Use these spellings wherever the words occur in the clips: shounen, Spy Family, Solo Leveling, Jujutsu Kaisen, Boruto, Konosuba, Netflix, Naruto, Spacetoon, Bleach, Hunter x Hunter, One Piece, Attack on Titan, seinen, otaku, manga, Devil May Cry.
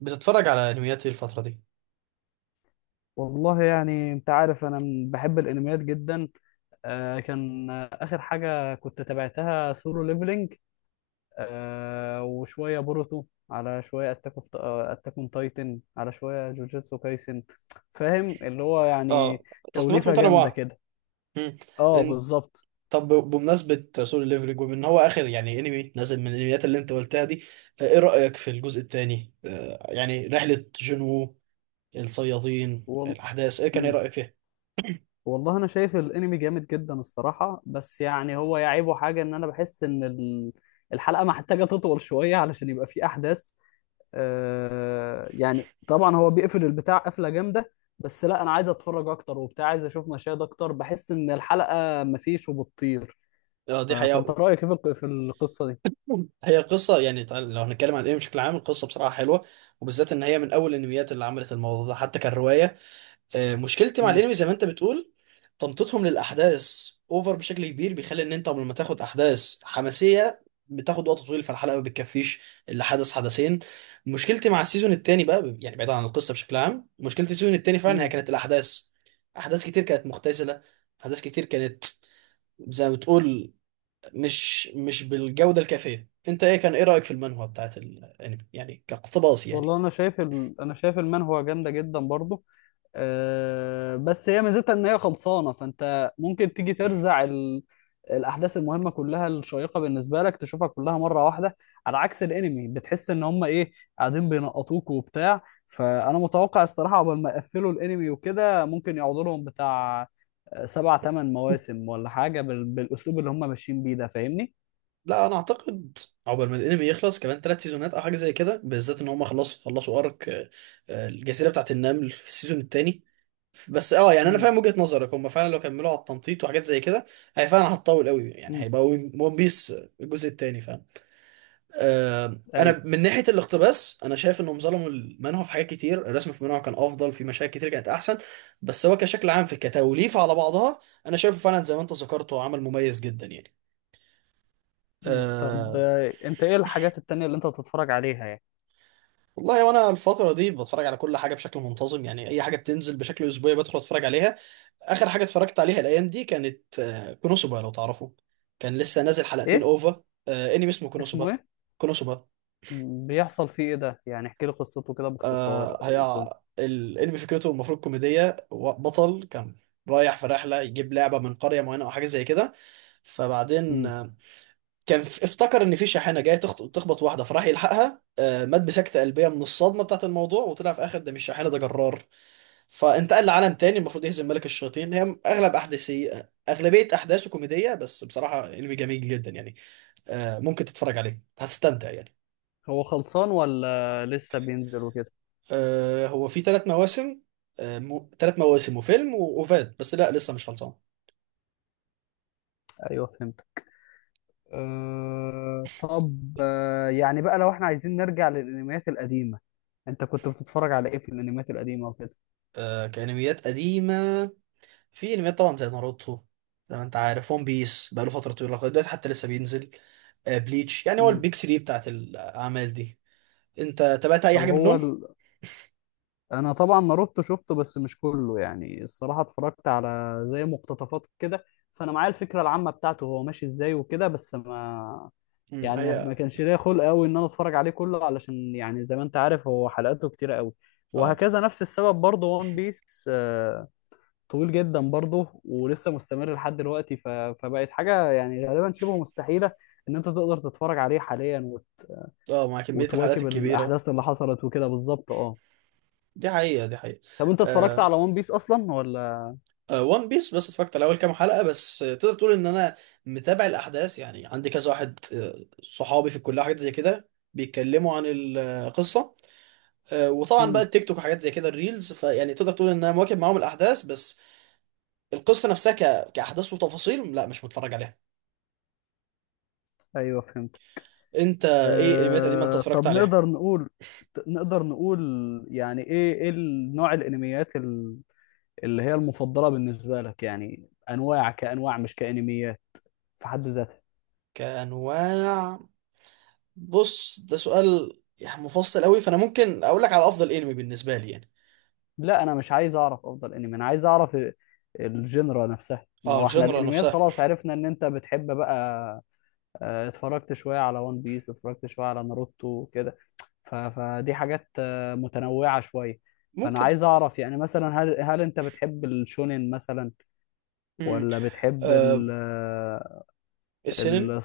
بتتفرج على انميات ايه الفترة دي؟ والله يعني انت عارف انا بحب الانميات جدا. آه كان آه، اخر حاجه كنت تابعتها سولو ليفلينج. وشويه بوروتو، على شويه اتاك اون تايتن، على شويه جوجوتسو كايسن. فاهم اللي هو يعني، اه، تصنيفات توليفه جامده متنوعة. كده. مم. اه إن... بالظبط. طب بمناسبة سولو ليفلنج ومن هو آخر يعني انمي نزل من الانميات اللي انت قلتها دي. ايه رأيك في الجزء الثاني؟ يعني رحلة جنو الصيادين وال... الأحداث ايه مم. رأيك فيها؟ والله انا شايف الانمي جامد جدا الصراحه، بس يعني هو يعيبه حاجه، ان انا بحس ان الحلقه محتاجه تطول شويه علشان يبقى فيه احداث. يعني طبعا هو بيقفل البتاع قفله جامده، بس لا انا عايز اتفرج اكتر وبتاع، عايز اشوف مشاهد اكتر، بحس ان الحلقه مفيش وبتطير. اه، دي فانت حقيقة. رايك ايه في في القصه دي؟ هي قصة يعني لو هنتكلم عن الانمي بشكل عام القصة بصراحة حلوة، وبالذات ان هي من اول الانميات اللي عملت الموضوع ده حتى كان رواية. مشكلتي مع امم الانمي زي ما انت بتقول تمطيطهم للاحداث اوفر بشكل كبير، بيخلي ان انت قبل ما تاخد احداث حماسيه بتاخد وقت طويل فالحلقه ما بتكفيش الا حدث حدثين. مشكلتي مع السيزون التاني بقى، يعني بعيد عن القصه بشكل عام، مشكلتي السيزون التاني فعلا هي امم كانت الاحداث. احداث كتير كانت مختزله، احداث كتير كانت زي ما بتقول مش بالجوده الكافيه. انت ايه رايك في المانهوا بتاعت الانمي يعني كاقتباس يعني؟ والله انا شايف المانهوا جامده جدا برضو. بس هي ميزتها ان هي خلصانه، فانت ممكن تيجي ترزع الاحداث المهمه كلها الشيقه بالنسبه لك، تشوفها كلها مره واحده، على عكس الانمي. بتحس ان هم ايه، قاعدين بينقطوك وبتاع. فانا متوقع الصراحه قبل ما يقفلوا الانمي وكده ممكن يقعدوا لهم بتاع 7 8 مواسم ولا حاجه بالاسلوب اللي هم ماشيين بيه ده، فاهمني؟ لا انا اعتقد عقبال ما الانمي يخلص كمان ثلاث سيزونات او حاجه زي كده، بالذات ان هم خلصوا ارك، الجزيره بتاعت النمل في السيزون الثاني. بس اه، يعني انا امم فاهم وجهه نظرك، هم فعلا لو كملوا على التمطيط وحاجات زي كده هي فعلا هتطول قوي، يعني امم هيبقى ون بيس الجزء الثاني فاهم. ايوه. انا من ناحيه الاقتباس انا شايف انهم ظلموا المانهوا في حاجات كتير، الرسم في المانهوا كان افضل، في مشاهد كتير كانت احسن. بس هو كشكل عام في كتوليفه على بعضها انا شايفه فعلا زي ما انت ذكرته عمل مميز جدا يعني. طب آه، انت ايه الحاجات التانية اللي انت بتتفرج عليها يعني؟ والله وانا الفترة دي بتفرج على كل حاجة بشكل منتظم، يعني اي حاجة بتنزل بشكل اسبوعي بدخل اتفرج عليها. اخر حاجة اتفرجت عليها الايام دي كانت كونوسوبا لو تعرفوا. كان لسه نازل حلقتين ايه اوفا، انمي اسمه اسمه كونوسوبا. ايه؟ كونوسوبا. بيحصل فيه ايه ده يعني؟ احكي لي قصته كده باختصار، او ايه هي الدنيا؟ الانمي فكرته المفروض كوميدية، بطل كان رايح في رحلة يجيب لعبة من قرية معينة او حاجة زي كده. فبعدين امم كان افتكر ان في شاحنة جاية تخبط واحدة فراح يلحقها، مات بسكتة قلبية من الصدمة بتاعت الموضوع، وطلع في اخر ده مش شاحنة ده جرار. فانتقل لعالم تاني المفروض يهزم ملك الشياطين، هي اغلب احداثي، اغلبيه احداثه كوميديه، بس بصراحه انمي جميل جدا يعني. ممكن تتفرج عليه هتستمتع يعني. هو خلصان ولا لسه بينزل وكده؟ هو في ثلاث مواسم. ثلاث مواسم وفيلم واوفات، بس لا لسه مش خلصان. ايوه فهمت. طب يعني بقى لو احنا عايزين نرجع للانميات القديمه، انت كنت بتتفرج على ايه في الانميات القديمه وكده؟ كانميات قديمه في انميات طبعا زي ناروتو، زي ما انت عارف ون بيس بقاله فتره طويله لغايه دلوقتي حتى لسه بينزل، بليتش، يعني هو امم البيج 3 بتاعت الاعمال دي. انت تابعت اي طب حاجه هو منهم؟ ال... انا طبعا ناروتو شفته، بس مش كله يعني الصراحه، اتفرجت على زي مقتطفات كده، فانا معايا الفكره العامه بتاعته هو ماشي ازاي وكده، بس ما مم، يعني ما هي. ما كانش ليا خلق قوي ان انا اتفرج عليه كله، علشان يعني زي ما انت عارف هو حلقاته كتيره قوي. اه. وهكذا نفس السبب برضه. وان بيس طويل جدا برضه ولسه مستمر لحد دلوقتي، فبقت حاجه يعني غالبا شبه مستحيله ان انت تقدر تتفرج عليه حاليا اه، مع كميه الحلقات وتواكب الكبيره. الاحداث اللي حصلت وكده بالظبط، اه. دي حقيقة، دي حقيقة. طب انت اتفرجت آه، على وان بيس اصلا ولا؟ آه، وان بيس بس اتفرجت على أول كام حلقة بس. تقدر تقول إن أنا متابع الأحداث، يعني عندي كذا واحد صحابي في الكلية حاجات زي كده بيتكلموا عن القصة. وطبعا بقى امم التيك توك وحاجات زي كده الريلز، فيعني تقدر تقول إن أنا مواكب معاهم الأحداث، بس القصة نفسها كأحداث وتفاصيل لا مش متفرج عليها. ايوه فهمت. أنت إيه الأنميات القديمة أنت اتفرجت طب عليها؟ نقدر نقول، نقدر نقول، يعني ايه نوع الانميات اللي هي المفضلة بالنسبة لك يعني؟ أنواع، كأنواع، مش كأنميات في حد ذاتها. كأنواع. بص ده سؤال يعني مفصل قوي، فأنا ممكن أقول لك على أفضل أنمي بالنسبة لي يعني. لا أنا مش عايز أعرف أفضل أنمي، أنا عايز أعرف الجنرا نفسها. ما اه، هو احنا الجنرا الأنميات نفسها. خلاص عرفنا إن أنت بتحب بقى. اتفرجت شوية على ون بيس، اتفرجت شوية على ناروتو كده، فدي حاجات متنوعة شوية. فأنا ممكن. عايز أعرف يعني مثلا، هل أنت بتحب الشونين مثلا، امم ولا بتحب آه ال آه، السنن. ال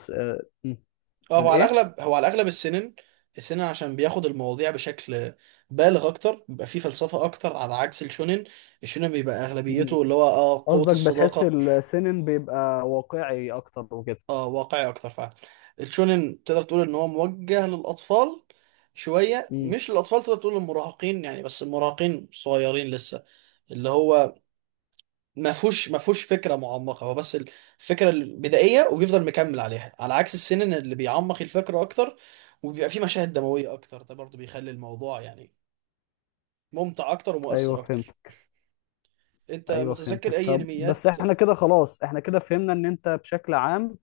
اه، هو على الإيه؟ الاغلب هو على الاغلب السنن. السنن عشان بياخد المواضيع بشكل بالغ اكتر، بيبقى فيه فلسفه اكتر على عكس الشونن. الشونن بيبقى اغلبيته اللي هو قوه قصدك بتحس الصداقه. السنن بيبقى واقعي اكتر وكده. اه، واقعي اكتر فعلا. الشونن تقدر تقول ان هو موجه للاطفال، شويه امم مش للاطفال، تقدر تقول للمراهقين يعني بس المراهقين صغيرين لسه، اللي هو ما فيهوش فكره معمقه، هو بس الفكره البدائيه وبيفضل مكمل عليها، على عكس السنن اللي بيعمق الفكره اكتر، وبيبقى فيه مشاهد دمويه اكتر، ده برضو بيخلي الموضوع يعني ممتع اكتر ايوه ومؤثر اكتر. فهمتك. انت ايوه متذكر فهمتك. اي طب بس انميات؟ احنا كده خلاص، احنا كده فهمنا ان انت بشكل عام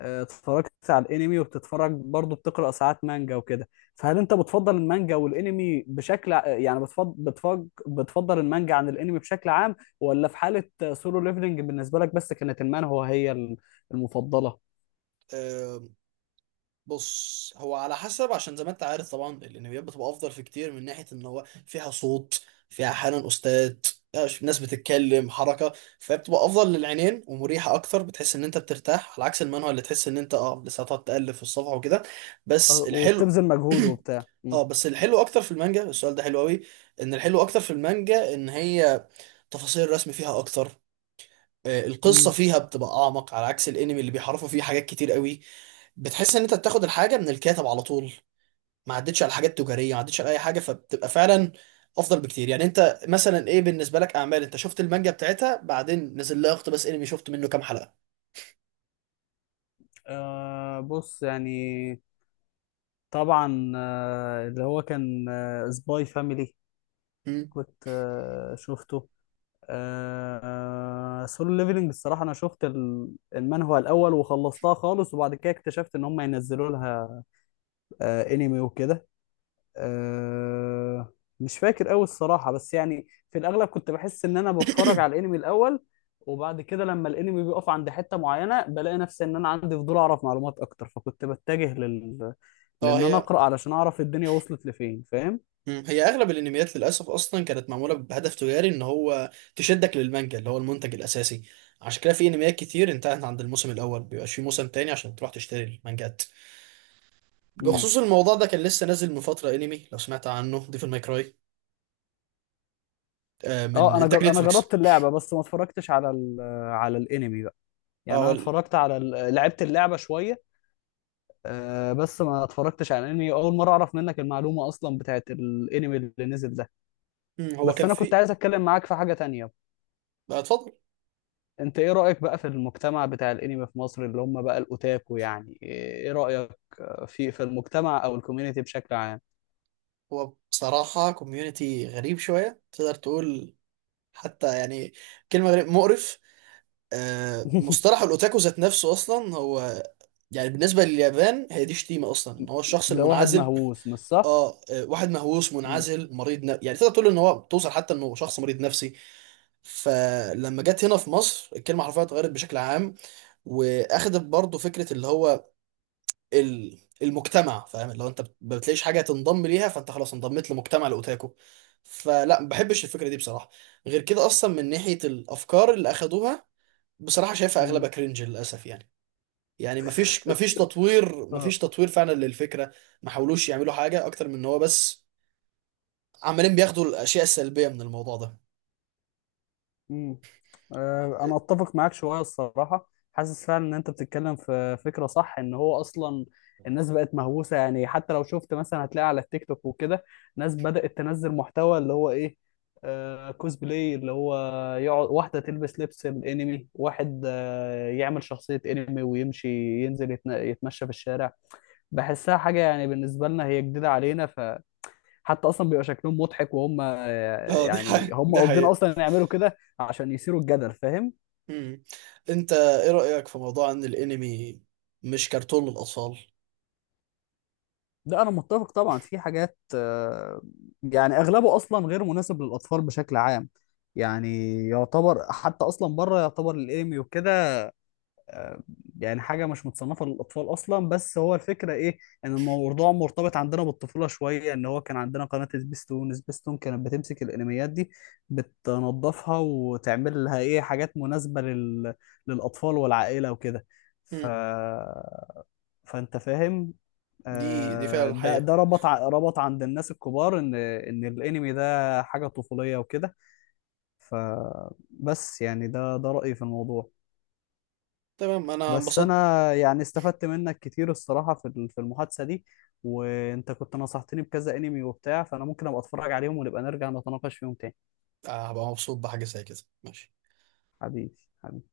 اتفرجت على الانمي وبتتفرج برضه، بتقرا ساعات مانجا وكده. فهل انت بتفضل المانجا والانمي يعني بتفضل المانجا عن الانمي بشكل عام، ولا في حالة سولو ليفلنج بالنسبة لك بس كانت هو هي المفضلة؟ بص هو على حسب، عشان زي ما انت عارف طبعا الانميات بتبقى افضل في كتير من ناحيه ان هو فيها صوت، فيها احيانا استاذ، ناس بتتكلم، حركه، فبتبقى افضل للعينين ومريحه اكتر، بتحس ان انت بترتاح، على عكس المانهوا اللي تحس ان انت اه لسه هتقعد تقلب في الصفحه وكده. بس الحلو وبتبذل مجهود وبتاع. اه، بس الحلو اكتر في المانجا، السؤال ده حلو قوي، ان الحلو اكتر في المانجا ان هي تفاصيل الرسم فيها اكتر، القصه امم فيها بتبقى اعمق على عكس الانمي اللي بيحرفوا فيه حاجات كتير قوي. بتحس ان انت بتاخد الحاجه من الكاتب على طول، ما عدتش على حاجات تجاريه، ما عدتش على اي حاجه، فبتبقى فعلا افضل بكتير يعني. انت مثلا ايه بالنسبه لك اعمال انت شفت المانجا بتاعتها بعدين نزل لها اقتباس انمي شفت منه كام حلقه؟ بص يعني، طبعا اللي هو كان سباي فاميلي، مم. كنت شفته. سولو ليفلنج الصراحة أنا شفت المانهوا الأول وخلصتها خالص، وبعد كده اكتشفت إن هم ينزلوا لها أنمي وكده. آه، مش فاكر قوي الصراحة، بس يعني في الأغلب كنت بحس إن أنا بتفرج على الأنمي الأول، وبعد كده لما الأنمي بيقف عند حتة معينة بلاقي نفسي إن أنا عندي فضول أعرف معلومات أكتر، فكنت بتجه اه، لإن أنا هي. أقرأ علشان أعرف الدنيا وصلت لفين، فاهم؟ مم. هي اغلب الانميات للاسف اصلا كانت معموله بهدف تجاري ان هو تشدك للمانجا اللي هو المنتج الاساسي، عشان كده في انميات كتير انتهت عند الموسم الاول بيبقاش في موسم تاني عشان تروح تشتري المانجات. امم بخصوص الموضوع ده كان لسه نازل من فتره انمي لو سمعت عنه ديفل ماي كراي، من اه. انتاج انا نتفليكس. جربت اللعبه بس ما اتفرجتش على على الانمي بقى. اه، يعني هو انا لعبت اللعبه شويه. بس ما اتفرجتش على الانمي، اول مره اعرف منك المعلومه اصلا بتاعت الانمي اللي نزل ده. مم، هو بس كان انا كنت في. عايز اتكلم معاك في حاجة تانية. اتفضل. انت ايه رأيك بقى في المجتمع بتاع الانمي في مصر، اللي هم بقى الاوتاكو؟ يعني ايه رأيك في المجتمع او الكوميونتي بشكل عام؟ هو بصراحة كوميونتي غريب شوية تقدر تقول، حتى يعني كلمة غريب، مقرف. مصطلح الأوتاكو ذات نفسه أصلا هو، يعني بالنسبة لليابان هي دي شتيمة أصلا، إن هو الشخص ده واحد المنعزل. مهووس مش صح؟ آه، آه، واحد مهووس مم. منعزل مريض، يعني تقدر تقول إن هو توصل حتى إنه شخص مريض نفسي. فلما جت هنا في مصر الكلمة حرفيا اتغيرت بشكل عام، وأخدت برضه فكرة اللي هو المجتمع فاهم، لو انت ما بتلاقيش حاجه تنضم ليها فانت خلاص انضميت لمجتمع الاوتاكو، فلا ما بحبش الفكره دي بصراحه. غير كده اصلا من ناحيه الافكار اللي اخدوها، بصراحه شايفها مم. اغلبها كرنج للاسف يعني. يعني ما فيش ما فيش تطوير ما فيش اه. تطوير فعلا للفكره، ما حاولوش يعملوا حاجه اكتر من ان هو بس عمالين بياخدوا الاشياء السلبيه من الموضوع ده. مم. انا اتفق معاك شويه الصراحه، حاسس فعلا ان انت بتتكلم في فكره صح، ان هو اصلا الناس بقت مهووسه. يعني حتى لو شفت مثلا هتلاقي على التيك توك وكده ناس بدات تنزل محتوى اللي هو ايه، كوسبلاي، اللي هو يقعد واحده تلبس لبس الانمي، واحد يعمل شخصيه انمي ويمشي ينزل يتمشى في الشارع. بحسها حاجه يعني بالنسبه لنا هي جديده علينا، حتى اصلا بيبقى شكلهم مضحك وهم اه، دي يعني، حقيقة هم دي قاصدين حقيقة. اصلا يعملوا كده عشان يثيروا الجدل، فاهم؟ مم. انت ايه رأيك في موضوع ان الانمي مش كرتون للاطفال؟ لا انا متفق طبعا، في حاجات يعني اغلبه اصلا غير مناسب للاطفال بشكل عام. يعني يعتبر حتى اصلا بره يعتبر الانمي وكده يعني حاجة مش متصنفة للأطفال أصلا. بس هو الفكرة إيه، إن الموضوع مرتبط عندنا بالطفولة شوية، إن هو كان عندنا قناة سبيستون. سبيستون كانت بتمسك الأنميات دي بتنظفها وتعمل لها إيه حاجات مناسبة للأطفال والعائلة وكده. ف... مم. فأنت فاهم. دي فعلا ده حقيقة. ربط عند الناس الكبار ان الانمي ده حاجه طفوليه وكده. فبس يعني ده رايي في الموضوع. تمام، انا بس انبسطت. انا يعني استفدت منك كتير الصراحه في في المحادثه دي، وانت كنت نصحتني بكذا انمي وبتاع، فانا ممكن ابقى اتفرج عليهم ونبقى نرجع نتناقش فيهم تاني. هبقى مبسوط بحاجة زي كده، ماشي. حبيبي، حبيبي.